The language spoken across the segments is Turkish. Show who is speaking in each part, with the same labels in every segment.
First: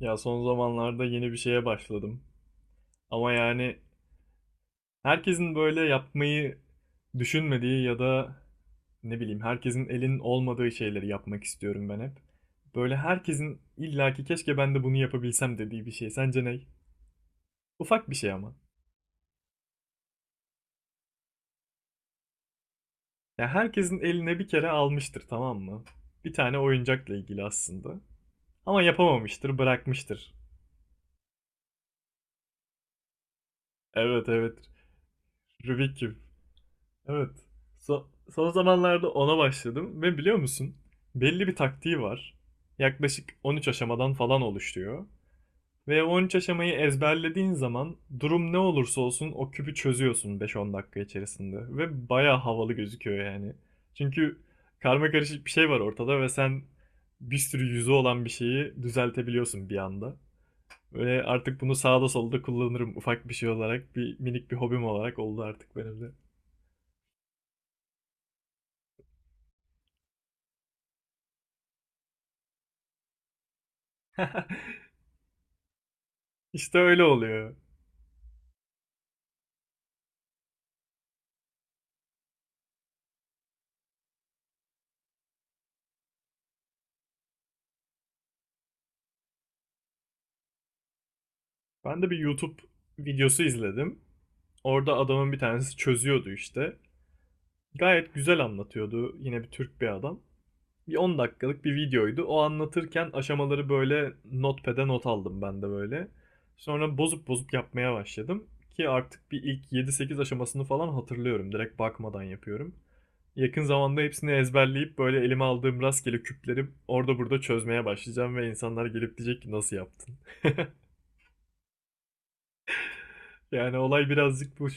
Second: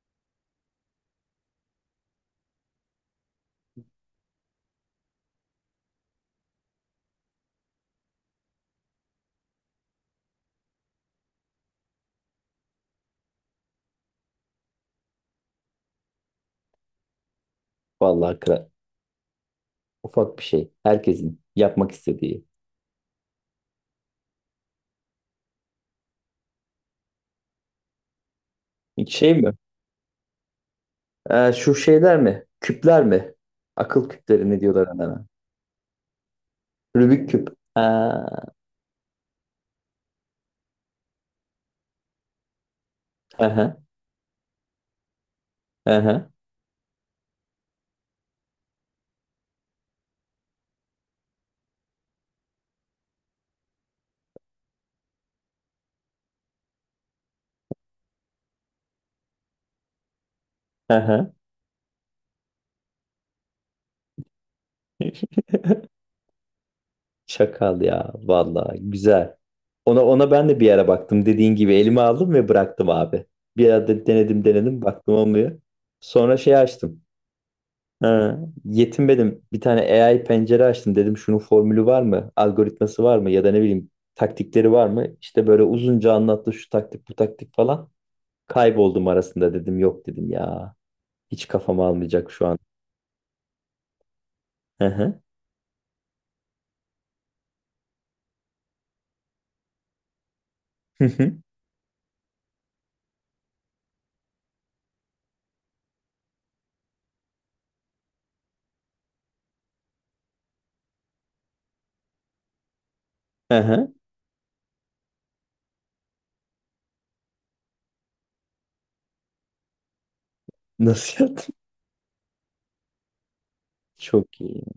Speaker 1: Ya son zamanlarda yeni bir şeye başladım. Ama yani herkesin böyle yapmayı düşünmediği ya da ne bileyim herkesin elinin olmadığı şeyleri yapmak istiyorum ben hep. Böyle herkesin illaki keşke ben de bunu yapabilsem dediği bir şey. Sence ne? Ufak bir şey
Speaker 2: Vallahi
Speaker 1: ama.
Speaker 2: ufak bir şey. Herkesin yapmak istediği.
Speaker 1: Ya herkesin eline bir kere almıştır, tamam mı? Bir tane oyuncakla ilgili aslında. Ama
Speaker 2: Şey mi?
Speaker 1: yapamamıştır, bırakmıştır.
Speaker 2: Şu şeyler mi? Küpler mi? Akıl
Speaker 1: Evet,
Speaker 2: küpleri
Speaker 1: evet.
Speaker 2: ne diyorlar onlara?
Speaker 1: Rubik.
Speaker 2: Rubik
Speaker 1: Evet.
Speaker 2: küp.
Speaker 1: So-
Speaker 2: Ha.
Speaker 1: son zamanlarda ona başladım ve biliyor musun? Belli bir taktiği var. Yaklaşık 13
Speaker 2: aha,
Speaker 1: aşamadan falan oluşuyor. Ve on
Speaker 2: aha.
Speaker 1: üç aşamayı ezberlediğin zaman durum ne olursa olsun o küpü çözüyorsun beş on dakika içerisinde. Ve baya havalı gözüküyor yani. Çünkü karma karışık bir şey var ortada ve sen bir sürü yüzü olan bir şeyi düzeltebiliyorsun bir anda.
Speaker 2: Hı
Speaker 1: Böyle
Speaker 2: hı.
Speaker 1: artık bunu sağda solda kullanırım ufak bir şey olarak. Bir minik bir hobim olarak oldu artık benim de.
Speaker 2: Ya. Vallahi güzel. Ona ben de bir ara baktım. Dediğin gibi elime aldım ve bıraktım abi. Bir ara de- denedim denedim baktım olmuyor. Sonra şey
Speaker 1: İşte
Speaker 2: açtım.
Speaker 1: öyle oluyor.
Speaker 2: Ha, yetinmedim. Bir tane AI pencere açtım. Dedim şunun formülü var mı? Algoritması var mı? Ya da ne bileyim taktikleri var mı? İşte böyle uzunca anlattı şu taktik bu taktik falan. Kayboldum arasında dedim yok dedim ya. Hiç kafam
Speaker 1: Ben de bir
Speaker 2: almayacak şu an.
Speaker 1: YouTube videosu izledim.
Speaker 2: Hı
Speaker 1: Orada
Speaker 2: hı.
Speaker 1: adamın bir tanesi çözüyordu işte. Gayet güzel anlatıyordu. Yine bir Türk bir adam. Bir
Speaker 2: Hı
Speaker 1: 10
Speaker 2: hı.
Speaker 1: dakikalık bir videoydu. O anlatırken aşamaları böyle notepad'e not aldım ben de böyle. Sonra bozup bozup yapmaya başladım. Ki artık bir ilk yedi sekiz aşamasını falan hatırlıyorum. Direkt bakmadan yapıyorum.
Speaker 2: Hı
Speaker 1: Yakın
Speaker 2: hı.
Speaker 1: zamanda hepsini ezberleyip böyle elime aldığım rastgele küpleri orada burada çözmeye başlayacağım ve insanlar gelip diyecek ki nasıl yaptın?
Speaker 2: Nasıl yaptın?
Speaker 1: Yani olay
Speaker 2: Çok
Speaker 1: birazcık
Speaker 2: iyi.
Speaker 1: bu.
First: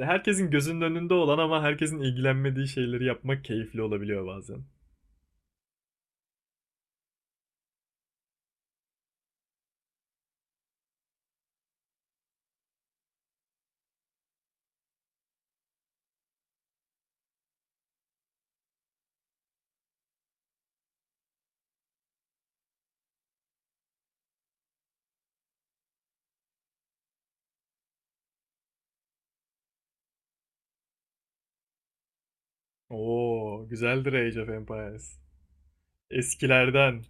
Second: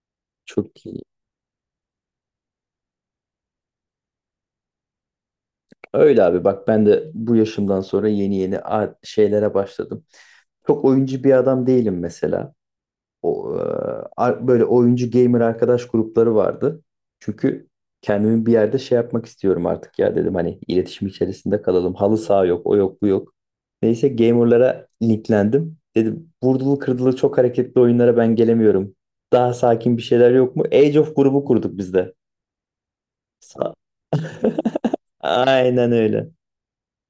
Speaker 1: Herkesin gözünün
Speaker 2: Çok iyi.
Speaker 1: önünde olan ama herkesin ilgilenmediği şeyleri yapmak keyifli olabiliyor bazen.
Speaker 2: Öyle abi bak ben de bu yaşımdan sonra yeni yeni şeylere başladım. Çok oyuncu bir adam değilim mesela. o, e, böyle oyuncu gamer arkadaş grupları vardı. Çünkü kendimi bir yerde şey yapmak istiyorum artık ya dedim hani iletişim içerisinde kalalım. Halı saha yok, o yok, bu yok. Neyse gamerlara linklendim. Dedim vurdulu kırdılı çok hareketli oyunlara ben gelemiyorum. Daha sakin bir şeyler yok mu? Age of grubu kurduk biz de.
Speaker 1: Oo,
Speaker 2: Sa-
Speaker 1: güzeldir Age of Empires.
Speaker 2: Aynen öyle.
Speaker 1: Eskilerden.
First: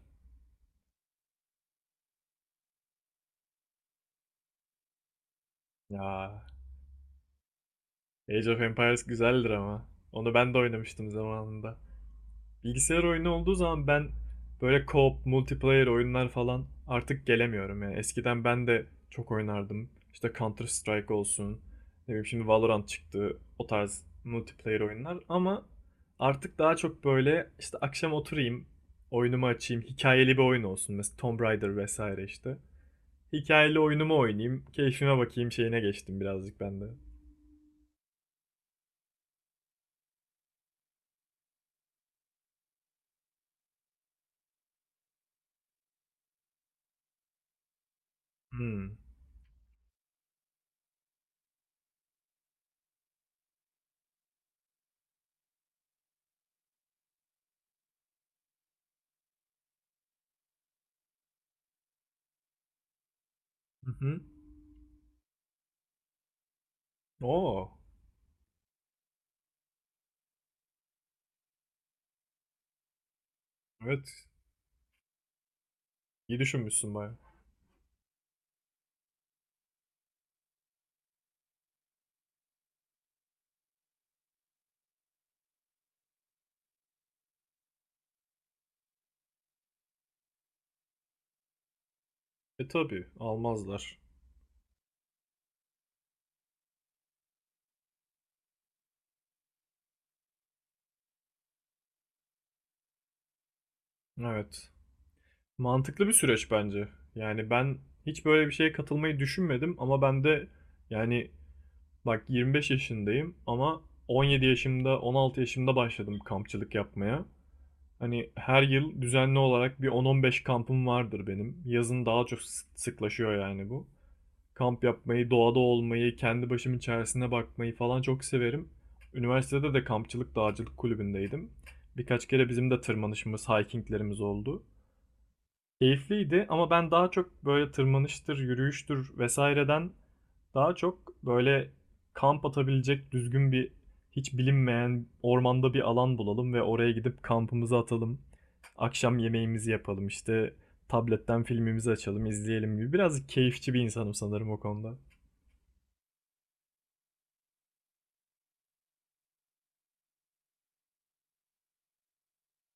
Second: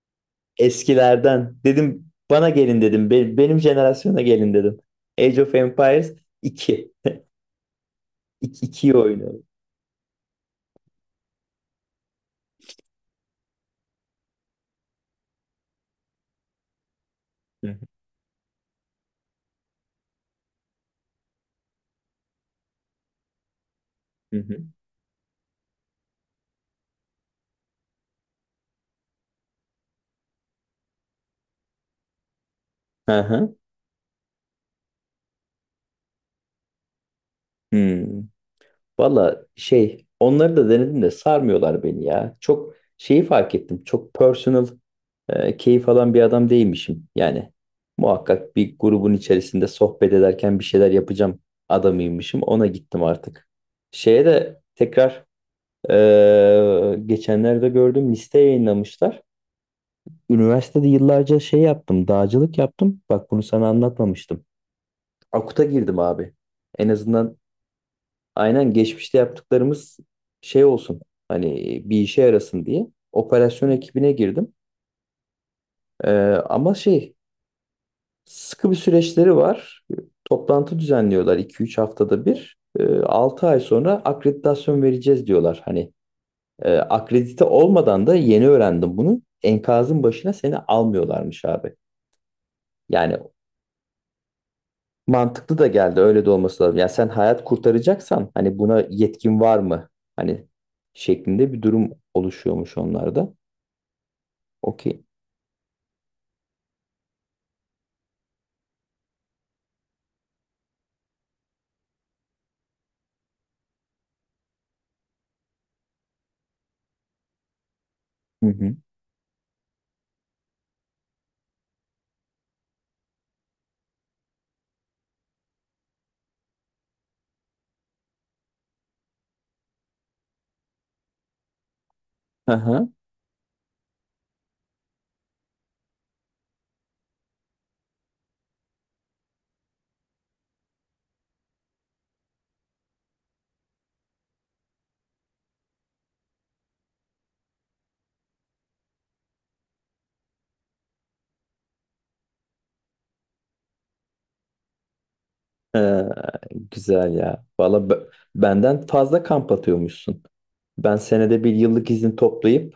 Speaker 2: Eskilerden dedim bana gelin dedim. Benim jenerasyona gelin dedim. Age of Empires
Speaker 1: Ya,
Speaker 2: 2
Speaker 1: Age of
Speaker 2: 2'yi
Speaker 1: Empires
Speaker 2: oynuyorum.
Speaker 1: güzeldir ama. Onu ben de oynamıştım zamanında. Bilgisayar oyunu olduğu zaman ben böyle co-op, multiplayer oyunlar falan artık
Speaker 2: Hı
Speaker 1: gelemiyorum
Speaker 2: hı.
Speaker 1: yani. Eskiden ben de çok oynardım. İşte Counter Strike olsun. Ne bileyim şimdi Valorant çıktı. O tarz
Speaker 2: Hı hı.
Speaker 1: multiplayer oyunlar ama artık daha çok böyle işte akşam oturayım, oyunumu açayım, hikayeli bir oyun olsun. Mesela Tomb Raider vesaire işte.
Speaker 2: Hı hı.
Speaker 1: Hikayeli oyunumu oynayayım, keyfime bakayım şeyine geçtim birazcık ben de.
Speaker 2: Hmm. Valla şey onları da denedim de sarmıyorlar beni ya. Çok şeyi fark ettim. Çok personal keyif alan bir adam değilmişim. Yani muhakkak bir
Speaker 1: Hmm.
Speaker 2: grubun içerisinde sohbet ederken bir şeyler yapacağım adamıymışım. Ona gittim artık. Şeye de tekrar geçenlerde gördüm liste yayınlamışlar. Üniversitede yıllarca şey yaptım, dağcılık yaptım. Bak bunu sana
Speaker 1: Hı hı.
Speaker 2: anlatmamıştım. Akut'a girdim abi. En azından
Speaker 1: Oo.
Speaker 2: aynen geçmişte yaptıklarımız şey olsun hani bir işe yarasın diye operasyon
Speaker 1: Evet.
Speaker 2: ekibine girdim. Ee,
Speaker 1: İyi
Speaker 2: ama
Speaker 1: düşünmüşsün
Speaker 2: şey
Speaker 1: baya.
Speaker 2: sıkı bir süreçleri var. Toplantı düzenliyorlar 2-3 haftada bir. Altı ay sonra akreditasyon vereceğiz diyorlar. Hani akredite olmadan da yeni öğrendim bunu. Enkazın başına seni almıyorlarmış abi.
Speaker 1: E tabii
Speaker 2: Yani
Speaker 1: almazlar.
Speaker 2: mantıklı da geldi. Öyle de olması lazım. Yani sen hayat kurtaracaksan hani buna yetkin var mı? Hani şeklinde bir durum oluşuyormuş onlarda.
Speaker 1: Evet.
Speaker 2: Okey.
Speaker 1: Mantıklı bir süreç bence. Yani ben hiç böyle bir şeye katılmayı düşünmedim ama ben de, yani, bak 25 yaşındayım ama 17 yaşımda, 16 yaşımda başladım kampçılık yapmaya. Hani
Speaker 2: Hı
Speaker 1: her
Speaker 2: hı.
Speaker 1: yıl düzenli olarak bir 10-15 kampım vardır benim. Yazın daha çok sıklaşıyor yani bu. Kamp yapmayı, doğada olmayı, kendi başımın içerisine bakmayı falan çok severim. Üniversitede de kampçılık dağcılık kulübündeydim. Birkaç kere bizim de
Speaker 2: Aha.
Speaker 1: tırmanışımız, hikinglerimiz oldu. Keyifliydi ama ben daha çok böyle tırmanıştır, yürüyüştür vesaireden daha çok böyle kamp atabilecek düzgün bir hiç bilinmeyen ormanda bir alan bulalım ve oraya gidip kampımızı atalım. Akşam yemeğimizi yapalım, işte tabletten filmimizi açalım, izleyelim gibi. Biraz keyifçi bir insanım sanırım o konuda.
Speaker 2: Ee, güzel ya. Valla benden fazla kamp atıyormuşsun. Ben senede bir yıllık izin toplayıp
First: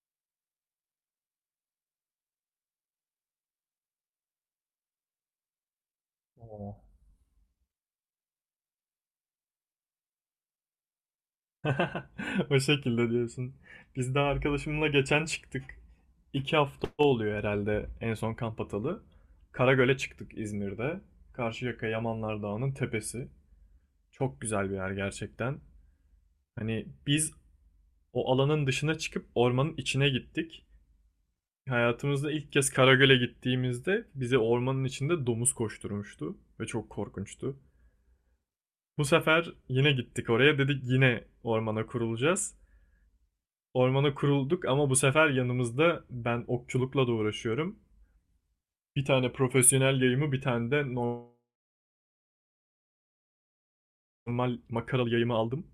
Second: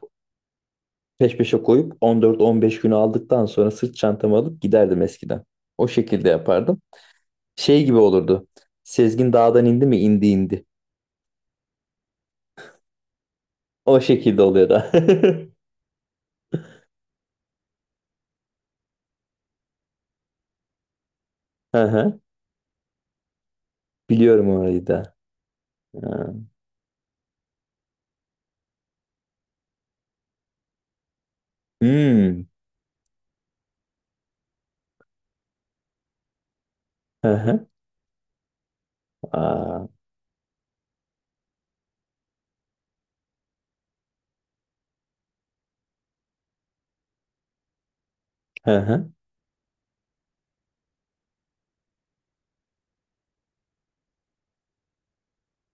Speaker 2: peş peşe koyup 14-15 günü aldıktan sonra sırt çantamı alıp giderdim eskiden. O şekilde
Speaker 1: Oo.
Speaker 2: yapardım. Şey gibi olurdu. Sezgin dağdan indi mi? İndi indi.
Speaker 1: O şekilde diyorsun.
Speaker 2: O
Speaker 1: Biz de
Speaker 2: şekilde oluyor
Speaker 1: arkadaşımla
Speaker 2: da.
Speaker 1: geçen çıktık. İki hafta oluyor herhalde en son kamp atalı. Karagöl'e çıktık İzmir'de.
Speaker 2: Hı
Speaker 1: Karşıyaka
Speaker 2: hı.
Speaker 1: Yamanlar Dağı'nın tepesi. Çok
Speaker 2: Biliyorum
Speaker 1: güzel bir
Speaker 2: orayı
Speaker 1: yer
Speaker 2: da.
Speaker 1: gerçekten.
Speaker 2: Ha.
Speaker 1: Hani biz o alanın dışına çıkıp ormanın içine gittik. Hayatımızda
Speaker 2: Hmm.
Speaker 1: ilk kez Karagöl'e gittiğimizde bizi ormanın içinde domuz koşturmuştu ve çok
Speaker 2: Hı
Speaker 1: korkunçtu.
Speaker 2: hı.
Speaker 1: Bu sefer
Speaker 2: Aa.
Speaker 1: yine gittik oraya, dedik yine ormana kurulacağız. Ormana kurulduk ama bu sefer yanımızda, ben okçulukla da uğraşıyorum.
Speaker 2: Hı
Speaker 1: Bir
Speaker 2: hı.
Speaker 1: tane profesyonel yayımı, bir tane de normal makaralı yayımı aldım.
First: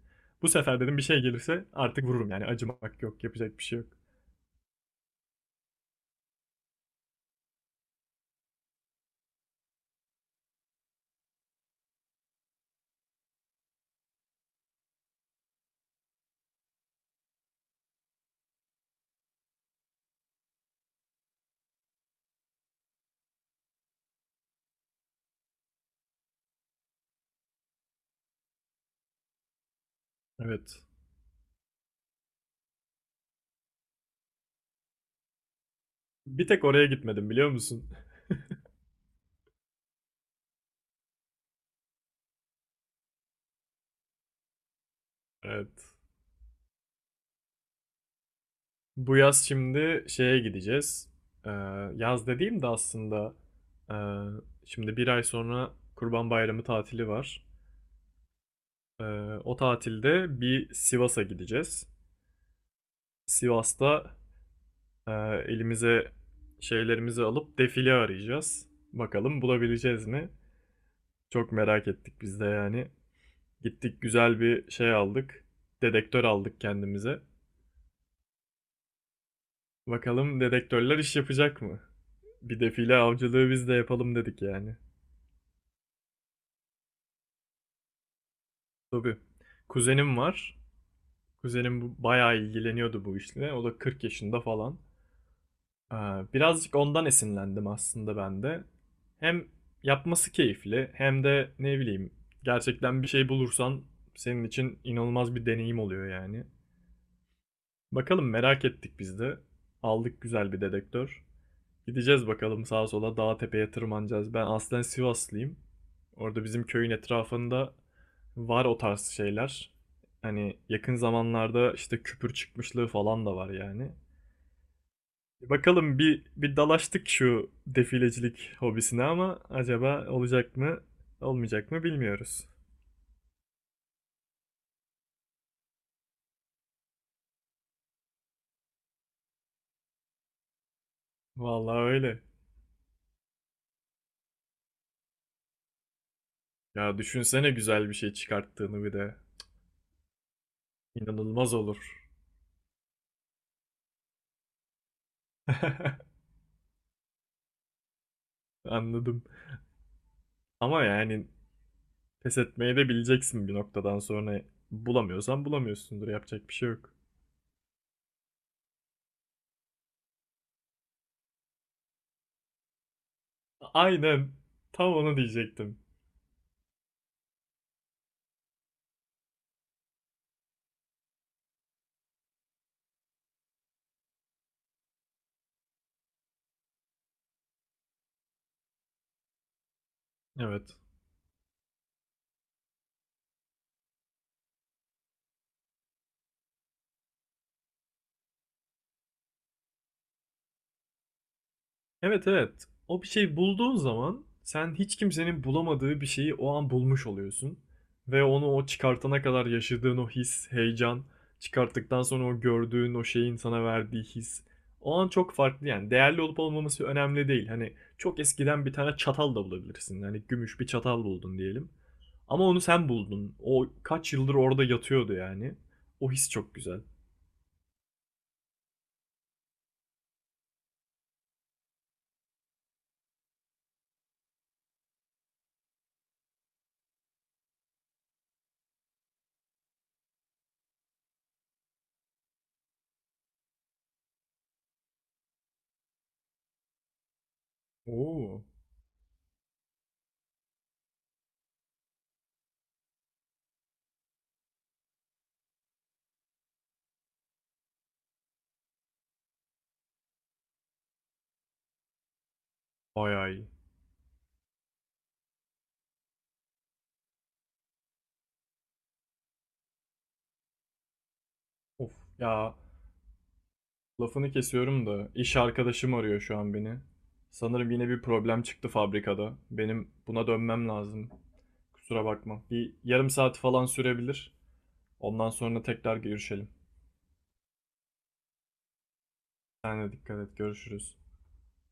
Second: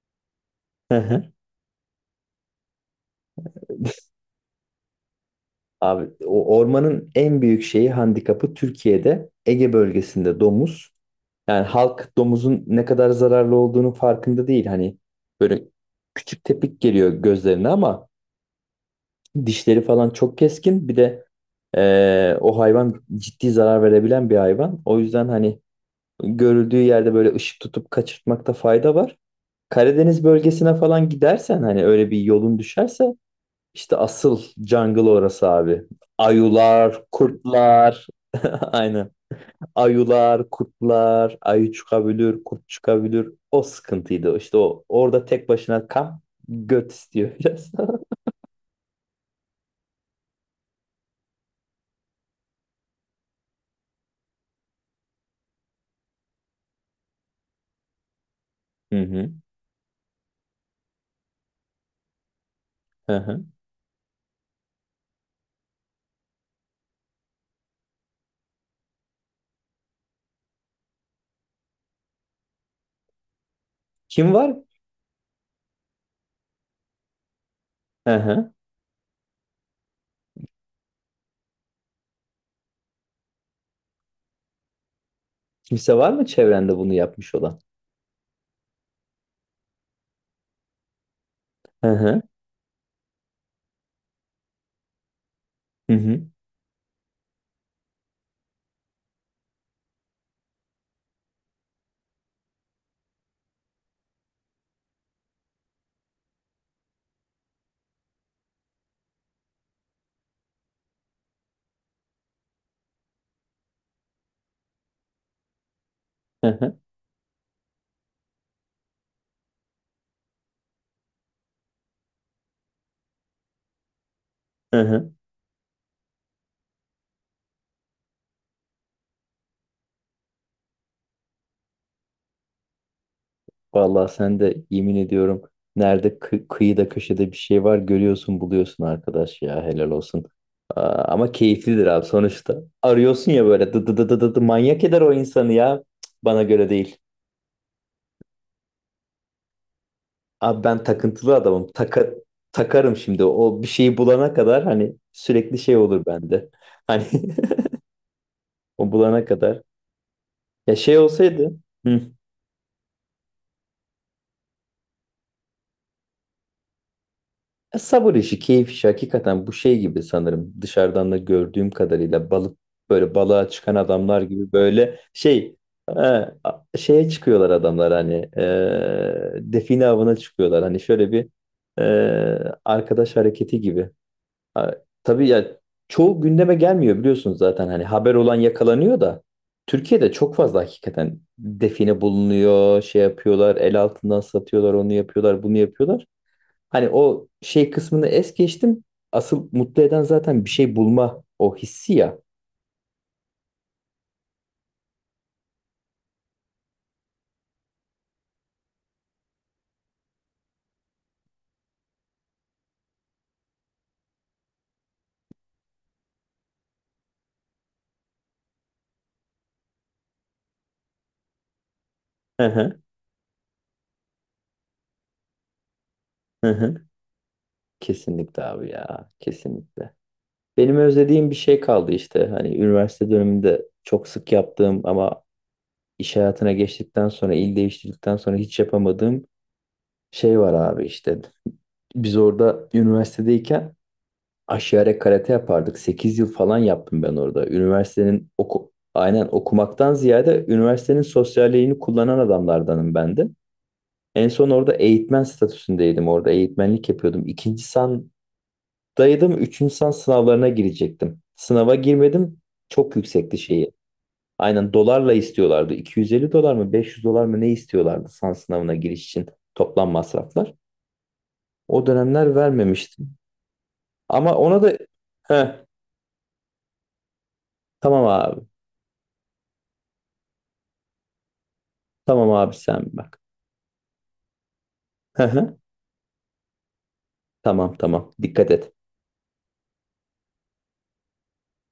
Speaker 1: Bu sefer
Speaker 2: Hı
Speaker 1: dedim bir şey
Speaker 2: hı.
Speaker 1: gelirse artık vururum yani, acımak yok, yapacak bir şey yok.
Speaker 2: Abi o ormanın en büyük şeyi handikapı Türkiye'de Ege bölgesinde domuz. Yani halk domuzun ne kadar zararlı olduğunu farkında değil. Hani böyle küçük tepik geliyor gözlerine ama dişleri falan çok keskin. Bir de o hayvan ciddi zarar verebilen bir hayvan. O yüzden hani görüldüğü yerde böyle ışık tutup kaçırtmakta fayda var. Karadeniz bölgesine
Speaker 1: Evet.
Speaker 2: falan gidersen hani öyle bir yolun düşerse işte asıl jungle orası abi.
Speaker 1: Bir tek oraya
Speaker 2: Ayular,
Speaker 1: gitmedim biliyor musun?
Speaker 2: kurtlar. Aynen. Ayular, kurtlar, ayı çıkabilir, kurt çıkabilir. O sıkıntıydı. İşte o orada tek başına
Speaker 1: Evet.
Speaker 2: kamp göt istiyor biraz.
Speaker 1: Bu yaz şimdi şeye gideceğiz. Ee, yaz dediğim de aslında, ee, şimdi bir ay sonra Kurban Bayramı tatili var.
Speaker 2: Hı
Speaker 1: Ee,
Speaker 2: hı.
Speaker 1: o tatilde bir Sivas'a gideceğiz.
Speaker 2: Hı hı.
Speaker 1: Sivas'ta, Ee, elimize şeylerimizi alıp defile arayacağız. Bakalım bulabileceğiz mi? Çok merak ettik biz de yani. Gittik
Speaker 2: Kim
Speaker 1: güzel
Speaker 2: var?
Speaker 1: bir şey aldık. Dedektör aldık kendimize.
Speaker 2: Hı hı.
Speaker 1: Bakalım dedektörler iş yapacak mı? Bir defile avcılığı biz de yapalım dedik yani.
Speaker 2: Kimse var mı çevrende bunu yapmış olan?
Speaker 1: Tabii. Kuzenim var. Kuzenim
Speaker 2: Hı hı.
Speaker 1: bayağı ilgileniyordu bu işle. O da 40 yaşında falan.
Speaker 2: Hı
Speaker 1: Aa,
Speaker 2: hı.
Speaker 1: birazcık ondan esinlendim aslında ben de. Hem yapması keyifli hem de ne bileyim gerçekten bir şey bulursan senin için inanılmaz bir deneyim oluyor yani. Bakalım, merak ettik biz de. Aldık güzel bir dedektör. Gideceğiz bakalım, sağa sola, dağa tepeye tırmanacağız. Ben aslen Sivaslıyım. Orada
Speaker 2: Hı
Speaker 1: bizim
Speaker 2: hı.
Speaker 1: köyün etrafında var o tarz şeyler. Hani yakın zamanlarda işte küpür çıkmışlığı falan da var yani.
Speaker 2: Hı hı.
Speaker 1: Bakalım, bir bir dalaştık şu defilecilik hobisine ama acaba olacak mı, olmayacak mı bilmiyoruz.
Speaker 2: Vallahi sen de yemin ediyorum nerede kıyıda köşede bir şey var görüyorsun buluyorsun arkadaş ya helal olsun. Aa, ama
Speaker 1: Vallahi
Speaker 2: keyiflidir abi
Speaker 1: öyle.
Speaker 2: sonuçta. Arıyorsun ya böyle dı dı dı dı dı dı, manyak eder o insanı ya. Cık, bana göre değil.
Speaker 1: Ya düşünsene güzel bir şey çıkarttığını bir de.
Speaker 2: Abi ben takıntılı
Speaker 1: İnanılmaz
Speaker 2: adamım.
Speaker 1: olur.
Speaker 2: Takarım şimdi o bir şeyi bulana kadar hani sürekli şey olur bende. Hani o
Speaker 1: Anladım.
Speaker 2: bulana kadar. Ya
Speaker 1: Ama
Speaker 2: şey
Speaker 1: yani
Speaker 2: olsaydı. Hı.
Speaker 1: pes etmeyi de bileceksin bir noktadan sonra. Bulamıyorsan bulamıyorsundur. Yapacak bir şey yok.
Speaker 2: Ya sabır işi, keyif işi hakikaten bu şey gibi sanırım. Dışarıdan da gördüğüm kadarıyla balık böyle balığa çıkan adamlar
Speaker 1: Aynen.
Speaker 2: gibi
Speaker 1: Tam
Speaker 2: böyle
Speaker 1: onu
Speaker 2: şey
Speaker 1: diyecektim.
Speaker 2: şeye çıkıyorlar adamlar hani define avına çıkıyorlar. Hani şöyle bir e, arkadaş hareketi gibi. A- tabii ya çoğu gündeme gelmiyor biliyorsunuz zaten hani haber olan yakalanıyor da Türkiye'de çok fazla
Speaker 1: Evet.
Speaker 2: hakikaten define bulunuyor, şey yapıyorlar, el altından satıyorlar, onu yapıyorlar, bunu yapıyorlar. Hani o şey kısmını es geçtim. Asıl mutlu eden zaten bir şey bulma o hissi ya.
Speaker 1: Evet, evet. O bir şey bulduğun zaman sen hiç kimsenin bulamadığı bir şeyi o an bulmuş oluyorsun. Ve onu o çıkartana kadar yaşadığın o his, heyecan, çıkarttıktan sonra o gördüğün o şeyin sana verdiği his. O an çok farklı yani. Değerli olup olmaması önemli değil. Hani çok eskiden bir tane çatal da bulabilirsin. Hani gümüş bir çatal buldun diyelim. Ama
Speaker 2: Hı
Speaker 1: onu
Speaker 2: hı,
Speaker 1: sen buldun. O kaç yıldır orada yatıyordu yani. O his
Speaker 2: hı
Speaker 1: çok güzel.
Speaker 2: hı. Kesinlikle abi ya. Kesinlikle. Benim özlediğim bir şey kaldı işte. Hani üniversite döneminde çok sık yaptığım ama iş hayatına geçtikten sonra, il değiştirdikten sonra hiç yapamadığım şey var abi işte. Biz orada üniversitedeyken Aşiyare karate yapardık. 8 yıl falan yaptım ben orada. Üniversitenin
Speaker 1: Oo.
Speaker 2: aynen okumaktan ziyade üniversitenin sosyalliğini kullanan adamlardanım ben de. En son orada eğitmen statüsündeydim. Orada eğitmenlik yapıyordum. İkinci sandaydım. Üçüncü san sınavlarına girecektim. Sınava girmedim. Çok
Speaker 1: Bayağı
Speaker 2: yüksekti
Speaker 1: iyi.
Speaker 2: şeyi. Aynen dolarla istiyorlardı. 250 dolar mı 500 dolar mı ne istiyorlardı san sınavına giriş için toplam masraflar. O
Speaker 1: Of
Speaker 2: dönemler
Speaker 1: ya,
Speaker 2: vermemiştim.
Speaker 1: lafını
Speaker 2: Ama ona da
Speaker 1: kesiyorum da iş
Speaker 2: Heh,
Speaker 1: arkadaşım arıyor şu an beni. Sanırım yine bir
Speaker 2: tamam abi.
Speaker 1: problem çıktı fabrikada. Benim buna dönmem lazım. Kusura
Speaker 2: Tamam
Speaker 1: bakma.
Speaker 2: abi
Speaker 1: Bir
Speaker 2: sen
Speaker 1: yarım
Speaker 2: bak.
Speaker 1: saat falan sürebilir.
Speaker 2: Hı
Speaker 1: Ondan
Speaker 2: hı.
Speaker 1: sonra tekrar görüşelim.
Speaker 2: Tamam tamam. Dikkat et.
Speaker 1: Sen de dikkat et. Görüşürüz.